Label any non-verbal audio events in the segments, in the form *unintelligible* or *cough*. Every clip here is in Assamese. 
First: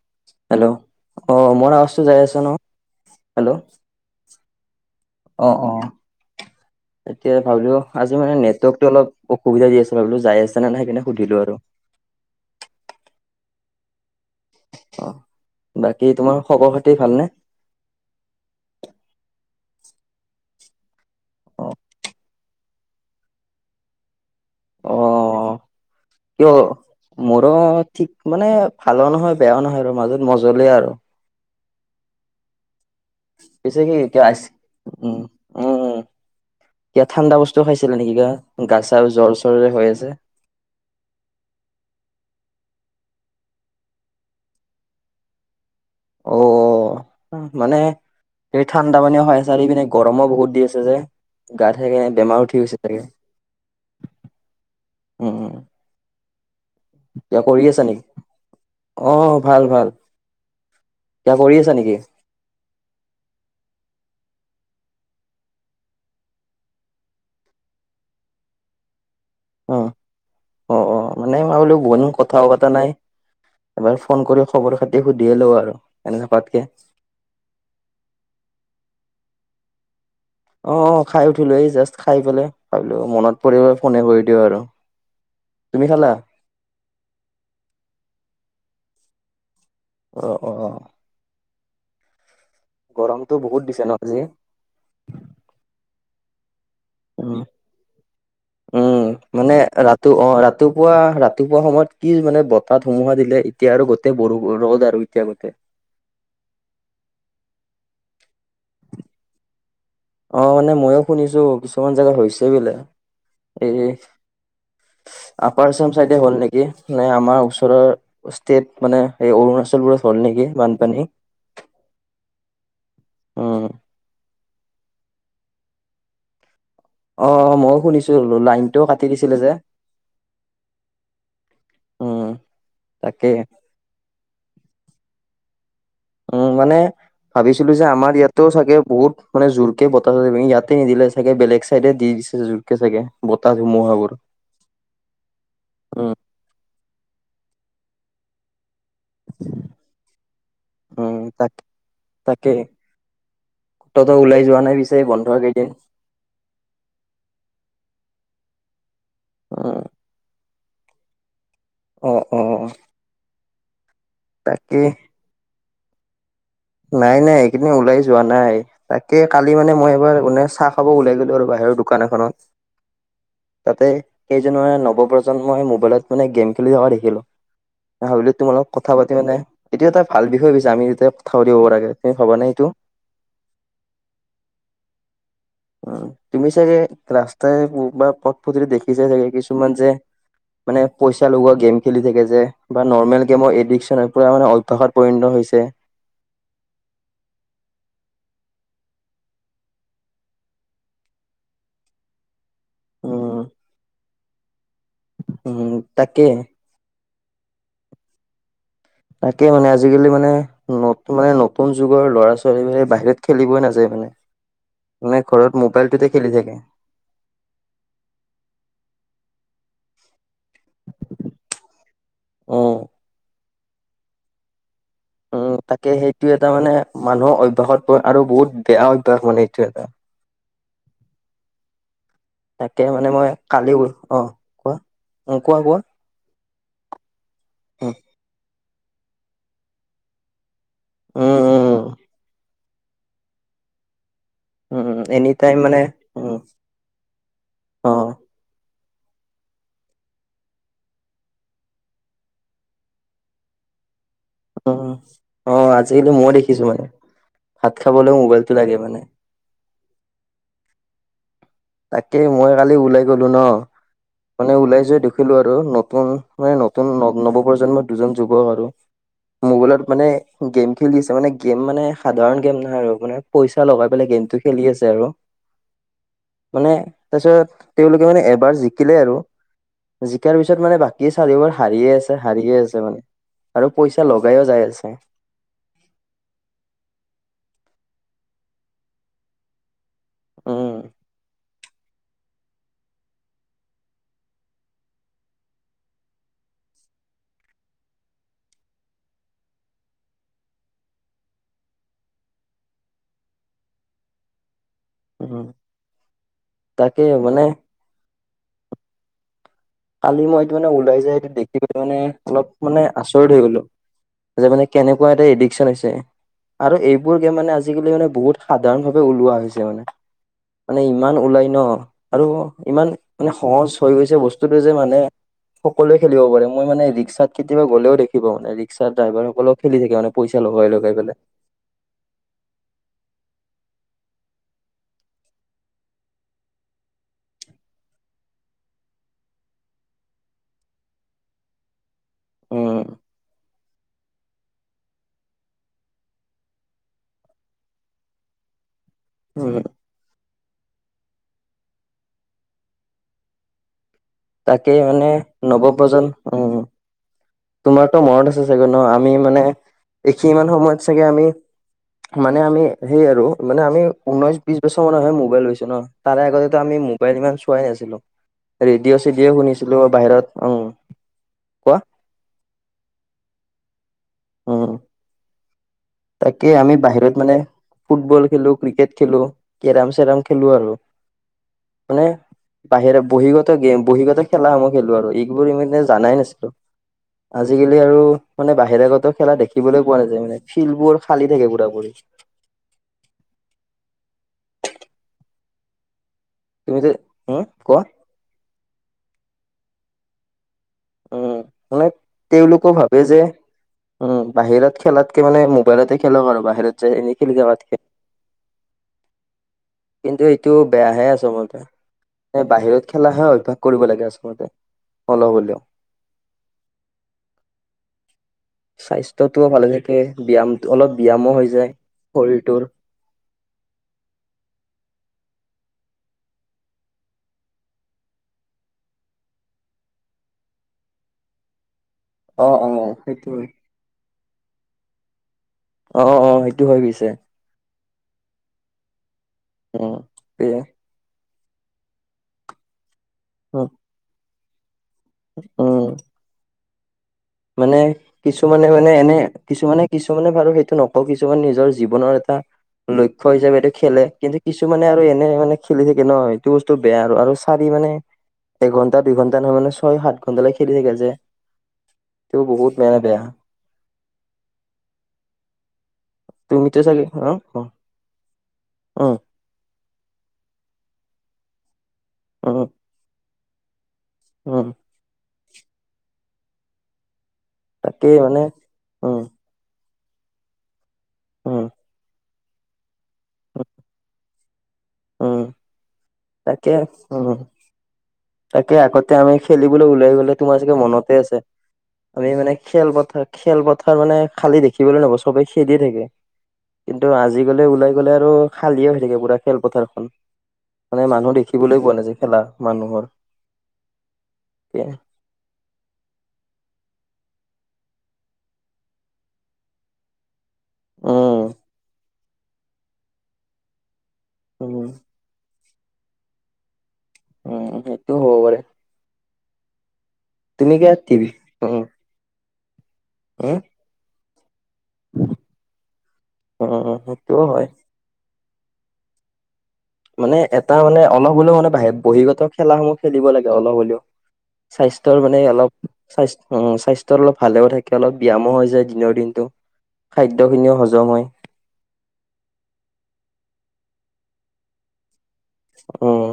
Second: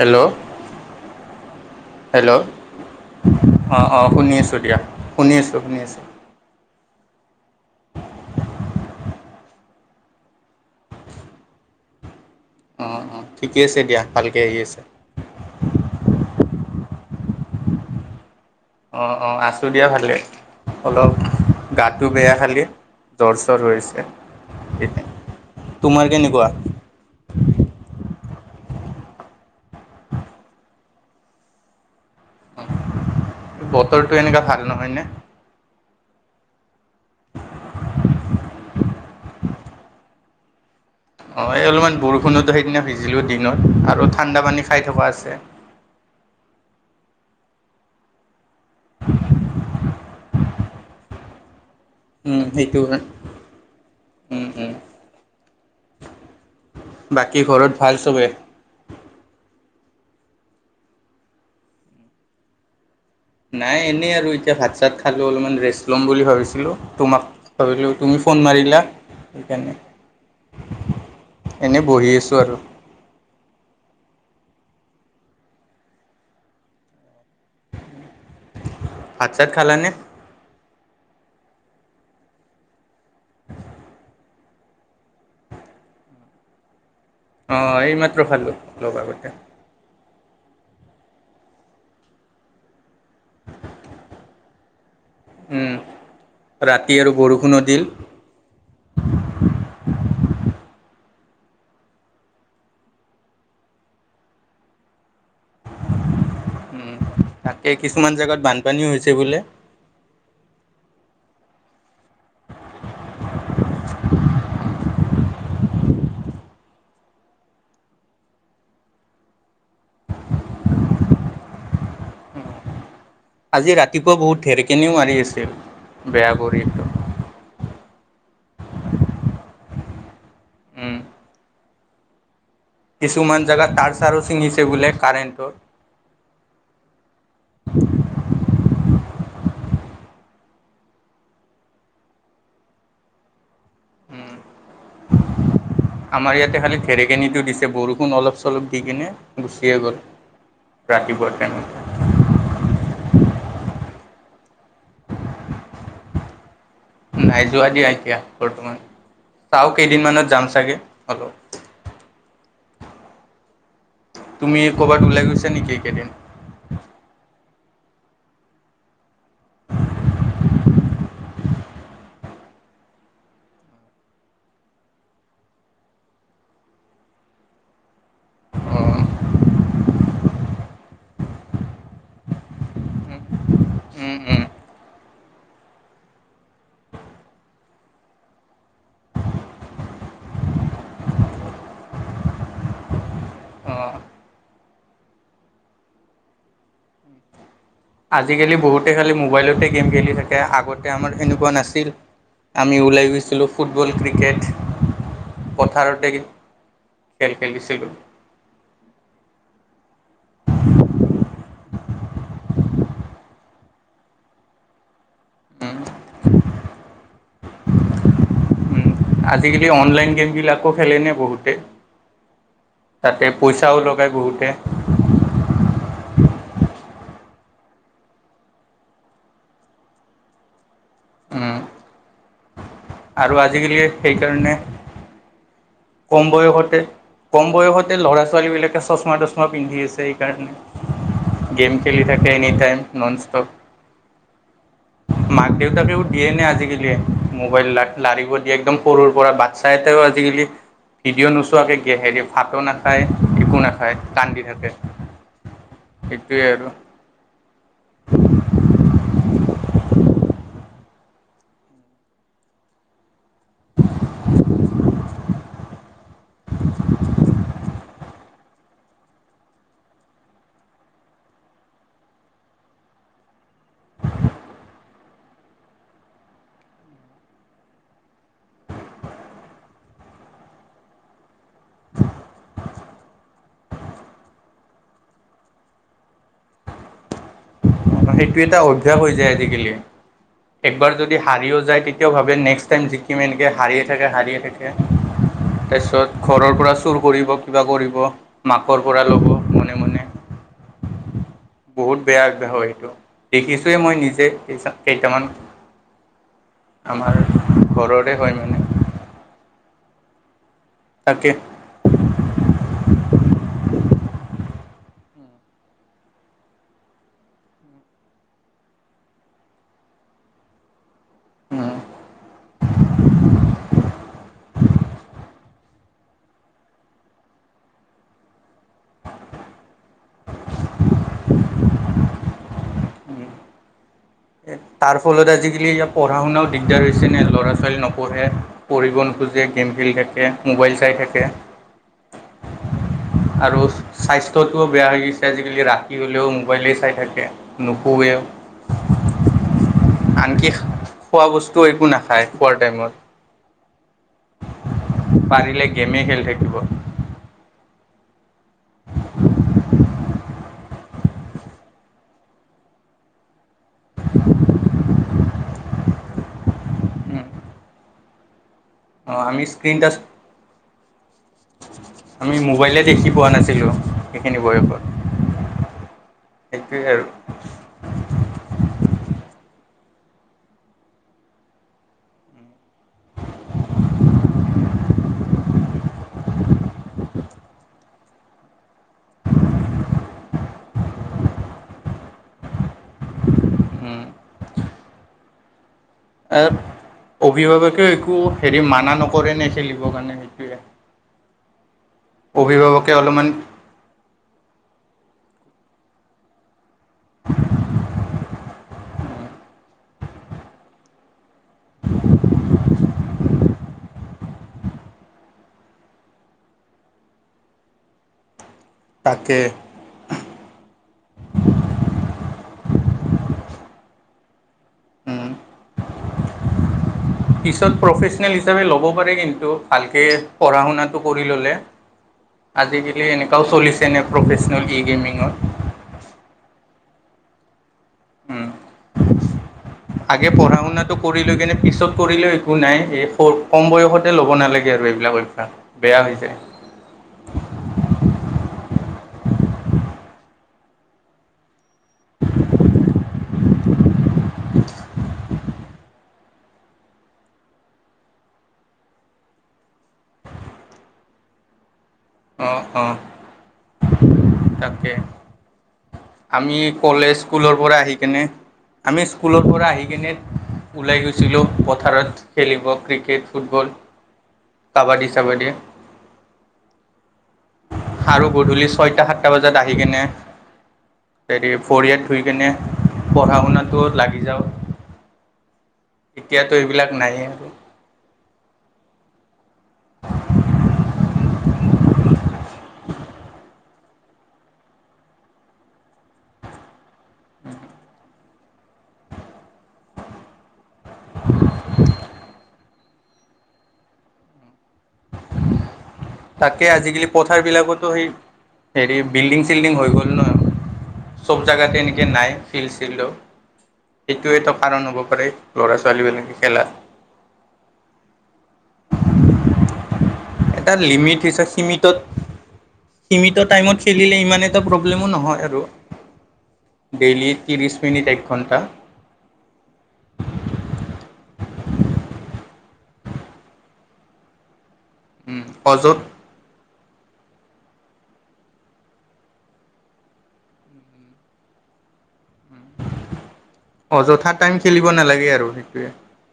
হেল্ল' হেল্ল' আহ মোৰ আৱাজটো যাই আছ ন হেল্ল' অ অ শুনি আছোঁ দিয়া শুনি অ আছোঁ অ শুনি আছোঁ। এতিয়া ভাবিলো আজি মানে নেটৱৰ্কতটো অলপ অসুবিধা দি আছে ভাবিলো যাই আছে নে ন সেই কেনে সুধিলো আৰু *inaudible* অ অ ঠিকে আছে দিয়া ভালকে আহি আছে। অ বাকী তোমাৰ খবৰ খাতি ভালনে? অ অ আছো দিয়া ভালকে। অলপ গাটো বেয়া খালি জ্বৰ চৰ হৈ আছে। অ কিয় মোৰ ঠিক মানে ভালো নহয় বেয়াও নহয় আৰু মাজত মজলে আৰু পিছে কি বতৰটো এতিয়া আইচ এনেকুৱা ভাল নহয়নে উম উম এযাত ঠাণ্ডা বস্তু খাইছিলে নেকি কা গাছা জ্বৰ চ্বৰৰে হৈ আছে অ এই অলপমান বৰষুণতো সেইদিনা সিজিলোঁ দিনত আৰু ঠাণ্ডা পানী খাই থকা আছে অ অ মানে এই ঠাণ্ডা পানী সহায় চাৰি পিনে গৰমো বহুত দি আছে যে, গাত সেকেনে বেমাৰো উঠি সেইটো গৈছে চাগে হয়। উম উম বাকী কিবা কৰি ঘৰত আছা ভাল নিকি চবে অ ভাল ভাল কিবা কৰি আছা নিকি? নাই এনেই আৰু এতিয়া ভাত চাত খালো অলপমান ৰেষ্ট লম বুলি ভাবিছিলো তোমাক ভাবিলোঁ তুমি ফন মাৰিলা সেইকাৰণে উম অ অ মানে ভাবিলোঁ এনেই বহুত বহি দিন কথা আছোঁ আৰু পাতা নাই এবাৰ ফ ফন কৰি খবৰ খাতি সুধিয়ে লও আৰু এনে থকাতকে ভাত চাত খালা নে? অ খাই উঠিলো এই জাষ্ট খাই পেলাই ভাবিলো মনত পৰিলে ফনে কৰি দিও আৰু তুমি খালা? অ এইমাত্ৰ খালো অলপ আগতে, অ অঁ গৰমটো বহুত দিছে ন আজি উম ৰাতি আৰু উম বৰষুণো দিল উম মানে ৰাতি অ ৰাতি পুৱা ৰাতিপুৱা সময়ত কি মানে বতাহ ধুমুহা দিলে এতিয়া আৰু গোতেই বৰ ৰ'দ আৰু এতিয়া গোটেই। উম তাকে কিছুমান জেগাত বানপানীও হৈছে বোলে অ মানে ময়ো শুনিছো কিছুমান জেগাত হৈছে বোলে এই *unintelligible* আপাৰ আচাম চাইডে হ'ল নিকি নে আমাৰ ওচৰৰ ষ্টেট মানে এই অৰুণাচলবোৰত হ'ল নিকি বানপানী উম আজি ৰাতিপুৱা বহুত ঢেৰকিনিও মাৰি আছিল বেয়া কৰিটো অ মইও শুনিছো লাইনটোও কাটি দিছিলে যে উম উম তাকে কিছুমান জাগাত তাৰ চাৰো ছিঙিছে বোলে কাৰেণ্টৰ। উম মানে ভাবিছিলো যে আমাৰ ইয়াতো চাগে বহুত মানে জোৰকে বতাহ ইয়াতে নিদিলে চাগে, বেলেগ চাইডে দি দিছে জোৰকে চাগে, বতাহ ধুমুহাবোৰ উম, উম আমাৰ ইয়াতে খালি ধেৰেকনিটো দিছে, বৰষুণ অলপ-চলপ উঠি কিনে গুচিয়ে গ'ল, উম ৰাতিপুৱাতে তাক তাকে কতো ওলাই যোৱা নাই পিছে, বন্ধৰ কেইদিন। নাই যোৱা দিয়া এতিয়া বৰ্তমান চাওঁ উম কেইদিনমানত যাম চাগে অলপ অ অ তুমি তাকে ক'বাত ওলাই গৈছা নিকি একেইদিন নাই নাই এ মই ওলাই যোৱা নাই তাকে কালি মানে মই এবাৰ মানে চাহ খাব ওলাই গলো আৰু বাহিৰৰ দোকান এখনত *inaudible* তাতে কেইজনমানে নৱপ্ৰজন্মই মোবাইলত মানে গেম খেলি থকা দেখিলোঁ মই ভাবিলো তোমাৰ লগত অ কথা পাতি মানে এইটো এটা ভাল বিষয় হৈ গৈছে আমি যেতিয়া কথা পাতিব পৰাকে শেষ হবা নে এইটো উম উম তুমি চাগে ৰাস্তাই বা পথ পদুলিত দেখিছা চাগে কিছুমান যে মানে পইচা লগোৱা গেম খেলি থাকে যে বা নৰ্মেল গেমৰ অ এডিক্সন মানে অভ্যাসত পৰিণত হৈ হৈছে আজিকালি বহুতে খালি মোবাইলতে গেম খেলি থাকে আগতে আমাৰ এনেকুৱা নাছিল আমি ওলাই উম গৈছিলোঁ ফুটবল ক্ৰিকেট উম পথাৰতে তাকে খেল খেলিছিলো তাকে মানে আজিকালি মানে নত মানে নতুন যুগৰ ল'ৰা ছোৱালীবোৰে বাহিৰত খেলিবই নাযায় মানে মানে ঘৰত উম, মোবাইলটো তে খেলি থাকে। এই অনলাইন গেমবিলাকো খেলেনে, বহুতকে উম, তাতে পইচাও লগাই বহুতে অ তাকে সেইটো এটা মানে মানুহৰ অভ্যাসত পৰে, আৰু বহুত বেয়া অভ্যাস মানে এইটো এটা। উম তাকে মানে মই আৰু কালি আজিকালি অ', সেইকাৰণে কোৱা উম, কোৱা কোৱা কম বয়সতে, কম উম, বয়সতে ল'ৰা-ছোৱালী বিলাক চচমা-তচমা পিন্ধি আছে উম, সেইকাৰণে, গেম উম। খেলি থাকে এনি টাইম নন ষ্টপ। উম, উম এনি মাক টাইম মানে দেউতাকেও দিয়ে উম, নে আজিকালি মোবাইল লাগ অ', একদম সৰুৰ পৰা, বাচ্ছা এটাও আজিকালি ভিডিঅ' নোচোৱাকে হেৰি ভাতো নাখায়, একো নাখায উম অ, আজিকালি মই সেইটোৱে দেখিছো আৰু মানে ভাত খাবলৈও মবাইলটো লাগে মানে। তাকে মই কালি ওলাই গলো ন, মানে ওলাই যাই দেখিলো আৰু নতুন মানে নতুন ন নৱপ্ৰজন্মৰ দুজন যুৱক আৰু মোবাইলত মানে গেম খেলি দি আছে, মানে গেম মানে সাধাৰণ গেম নহয় আৰু মানে পইচা লগাই পেলাই গেমটো খেলি আছে আৰু মানে তাৰপিছত, তেওঁলোকে মানে এবাৰ জিকিলে আৰু জিকাৰ পিছত মানে বাকী চাৰিওবাৰ হাৰিয়ে আছে, হাৰিয়ে আছে মানে। আৰু পইচা লগাইয়ো যাই আছে। সেইটো এটা অভ্যাস হৈ যায় আজিকালি, উম একবাৰ যদি হাৰি গৈছে যায়, তেতিয়াও ভাবে নেক্সট টাইম জিকিমে নেকি, এনেকে হাৰিয়ে থাকে, হাৰিয়ে থাকে। তাৰপিছত ঘৰৰ পৰা চুৰ কৰিব, কিবা কৰিব, মাকৰ পৰা ল'ব মনে-মনে *unintelligible* বহুত বেয়া অভ্যাস হয় এইটো, দেখিছোৱেই মই নিজে কেইটামান। উম তাকে আমাৰ মানে ঘৰৰে হয় মানে কালি মই এইটো মানে ওলাই যাই এইটো তাকে দেখি পেলো মানে অলপ মানে আচৰিত হৈ গলো *unintelligible* যে মানে কেনেকুৱা এটা এডিকশচন হৈছে আৰু এইবোৰ গে মানে আজিকালি মানে বহুত সাধাৰণ ভাৱে ওলোৱা হৈছে মানে মানে ইমান ওলাই ন উম আৰু ইমান মানে সহজ হৈ গৈছে বস্তু যে মানে সকলোৱে খেলিব পাৰে, মই মানে ৰিক্সাত কেতিয়াবা গ'লেও দেখিব মানে ৰিক্সা ড্ৰাইভাৰ সকলেও খেলি থাকে মানে, পইচা লগাই-লগাই পেলাই। উম। তাৰ ফলত আজিকালি ইয়াত পঢ়া-শুনাও দিগদাৰ হৈছে নে, ল'ৰা-ছোৱালী নপঢ়ে, পঢ়িব নোখো যে গেম খেলি থাকে, মোবাইল চাই থাকে। উম আৰু স্বাস্থ্যটোও বেয়া হৈ গৈছে, আজিকালি ৰাতি হ'লেও মোবাইলেই চাই থাকে, নোশোৱে। উম আনকি খোৱা বস্তু একো নাখায়, খোৱাৰ টাইমত তাকেই মানে পাৰিলে গেমেই খেলি নৱপ্ৰজন্ম, থাকিব উম তোমাৰতো মনত আছে চাগে ন, আমি মানে সিমান সময়ত চাগে আমি, মানে আমি সেই আৰু মানে আমি ঊনৈশ, বিশ বছৰ মানৰ হে মোবাইল লৈছো ন, তাৰে আগতে আমি মোবাইল ইমান চোৱাই নাছিলো। ৰেডিঅ'-চেডিঅ' আমি শুনিছিলো স্ক্ৰীন টাচ বাহিৰত, উম' কোৱা আমি মোবাইলে দেখি পোৱা নাছিলোঁ, সেইখিনি উম বয়সত। তাকে আমি সেইটোৱে আৰু বাহিৰত মানে ফুটবল খেলোঁ, ক্ৰিকেট খেলোঁ, কেৰম কেৰম খেলোঁ আৰু, মানে বাহিৰে বহ্নিগত গেম, বহ্নিগত খেলাসমূহ খেলো আৰু এইবোৰ মানে জানাই নাছিলো, আজিকালি আৰু মানে বাহিৰাগত খেলা দেখিবলৈ পোৱা নাযায় মানে। শিলবোৰ খালী থাকে পুৰা পুৰি উম, এ তুমিতো উম কোৱা অভিভাৱকে একো হেৰি মানা নকৰে নে খেলিবৰ কাৰণে সেইটোৱে উম মানে তেওঁলোকও অভিভাৱকে ভাবে যে অলপমান উম বাহিৰত খেলাতকে মানে মোবাইলতে খেলক আৰু বাহিৰত যায় এনেই খেলি যাবাতকে কিন্তু এইটো বেয়াহে আচলতে এ বাহিৰত খেলাহে অভ্যাস কৰিব লাগে আচলতে অলপ হলেও *inaudible* তাকে স্বাস্থ্যতটোও ভালে থাকে ব্যায়াম অলপ ব্যায়ামো হৈ যায় শৰীৰটোৰ উম পিছত প্ৰফেচনেল হিচাপে ল'ব পাৰে কিন্তু ভালকে পঢ়া শুনাটো কৰি ললে অ অ আজিকালি সেইটোৱে। এনেকাও চলিছে নে প্ৰফেচনেল ই গেমিঙত অ অ সেইটো হৈ গৈছে উ উম আগে পঢ়া শুনাটো কৰি লৈ কেনে পিছত কৰিলেও একো নাই এই উম কম বয়সতে ল'ব নালাগে আৰু অভ্যাস উম বেয়া হৈছে *unintelligible* মানে কিছুমানে মানে এনে কিছুমানে কিছুমানে বাৰু সেইটো নকওঁ কিছুমানে নিজৰ জীৱনৰ এটা লক্ষ্য হৈছে এইটো খেলে কিন্তু কিছু মানে আৰু এনে মানে খেলি থাকে ন এইটো বস্তু বেয়া আৰু আৰু চাৰি মানে এঘন্টা দুইঘণ্টা নহয় মানে ছয় সাত ঘণ্টা লৈ খেলি থেছে তেওঁ অ বহুত অ মনে বেয়া তাকে আমি তুমিতো চাগে কলেজ অ স্কুলৰ অ পৰা আহি কেনে আমি উম স্কুলৰ পৰা আহি কিনে ওলাই গৈছিলোঁ পথাৰত উম খেলিব ক্ৰিকেট ফুটবল উম কাবাডি চাবাডী তাকেই আৰু মানে গধূলি ছয়টা উম সাতটা বজাত আহি কেনে হেৰি উম ফৰিয়াত ধুই কেনে পঢ়া শুনাটো লাগি যাওঁ উম এতিয়াতো তাকে এইবিলাক উ নাইয়ে আৰু তাকে আগতে আমি খেলিবলৈ ওলাই গ'লে তোমাৰ চাগে মনতে আছে। আমি মানে খেলপথাৰ খেলপথাৰ মানে খালী দেখিবলৈ নাপাওঁ চবে খেলিয়ে থাকে। কিন্তু আজি গলে ওলাই গলে আৰু খালীয়ে হৈ থাকে পুৰা খেলপথাৰখন। মানে মানুহ দেখিবলৈ পোৱা নাই যে খেলা মানুহৰ। ক *inaudible* তাকে আজিকালি পথাৰ বিলাকতো সেই হেৰি বিল্ডিং চিল্ডিং হৈ গ'ল ন- *unintelligible* উম চব জেগাতে এনেকে নাই ফিল চো সেইটো এটো উম কাৰণ হ'ব পাৰে। ল'ৰা ছোৱালী এনেকৈ খেলা। উম সেইটো হ'ব পাৰে। এটা তুমি কিয় লিমিট টিভি হৈছে উম সীমিতত সীমিত উম টাইমত খেলিলে ইমানে- *unintelligible* একো প্ৰব্লেম নহয় আৰু উম দেলি সেইটোও হয় তিৰীচ মিলিট ঘণ্টা মানে এটা মানে অলপ হলেও মানে ব বহিগত খেলাস সমূহ খেলিব লাগে অলপ হ'লেও- স্বাস্থ্যৰ মানে অলপ অযত স্বাস্থ। স্বাস্থ্যৰ অলপ ভালেও থাকে অলপ ব্যায়ামো হৈ যায় দিনৰ দিনটো খাদ্যখিনিও হজম হয়! *unintelligible* *inaudible* অযথা টাইম খেলিব নালাগে আৰু- সেইটোৱে উম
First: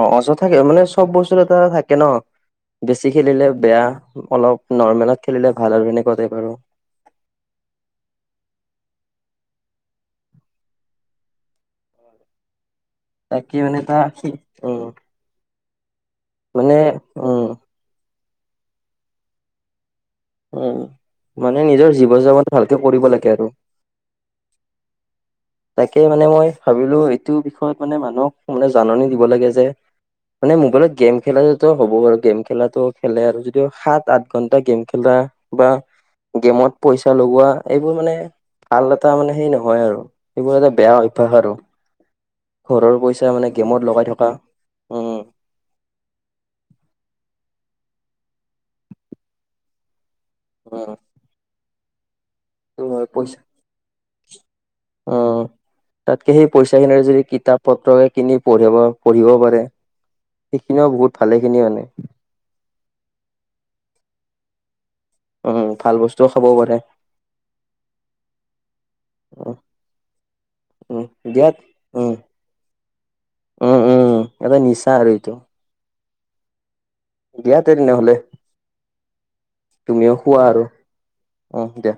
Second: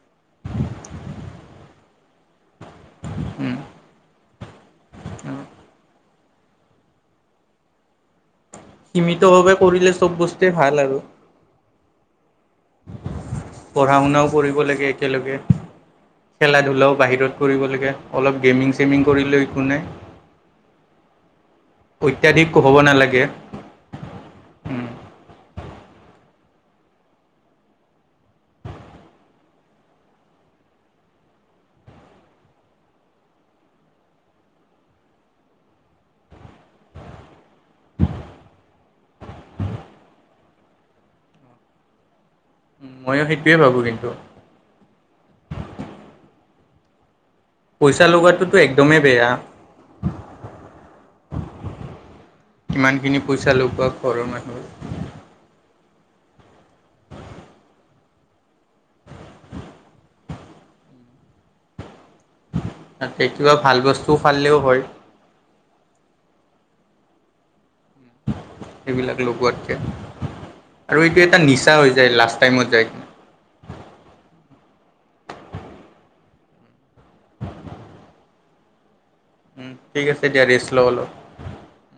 অ অযথাাকে মানে চব বস্তু এটা থাকে ন- বেছি খেলিলে বেয়া অলপ নৰ্মেলত খেলিলে ভাল আৰু সেনেকুৱা- বাৰু সীমিতভাৱে কৰিলে চব বস্তুৱেই ভাল আৰু- তাকে মানে পঢ়া এটা শুনাও কৰিব উম লাগে একেলগে। খেলা মানে ধূলাও বাহিৰত উম কৰিবলগে অলপ গেমিং চেমিং কৰিলেও একো নাই। উ মানে নিজৰ জীৱন অত্যাধিক জাপন হ'ব ভালকে কৰিব নালাগে লাগে আৰু- তাকে মানে মই ভাবিলো এইটো বিষয়ত মানে মানুহক মানে জাননী দিব লাগে। যে মানে মোবাইলত গেম খেলা হ'ব বাৰু গেম খেলাটো খেলে আৰু যদিও সাত আঠ ঘণ্টা গেম খেলা। বা গেমত পইচা লগোৱা এইবোৰ মানে ভাল এটা মানে সেই নহয় আৰু- সেইবোৰ এটা বেয়া অভ্যাস আৰু। ঘৰৰ ময়ো পইচা মানে সেইটোৱে ভাবোঁ গেমত লগাই কিন্তু থকা, উম। পইচা লগোৱাটোতো একদমেই বেয়া। আহ- ইমানখিনি পইচা লগোৱা ঘৰৰ মানুহে- উম তাতকে সেই পইচা খিনিৰে যদি কিতাপ পত্ৰকে কিনি পঢ়িব পঢ়িব পাৰে। সেইখিনিও বহুত ভালে খিনি মানে- তাতে কিবা ভাল বস্তুও ফালিলেও হয়- উম ভাল বস্তুও খাবও পাৰে। সেইবিলাক উম লগোৱাতকে। উম আৰু এইটো এটা দিয়াত নিচা হৈ যায় লাষ্ট টাইমত যায়। উম্ উম। চাৰিটো- দিয়া তে তেনেহলে। ঠিক তুমিও আছে খোৱা দিয়া আৰু ৰেষ্ট লওঁ অলপ। আহ দিয়া।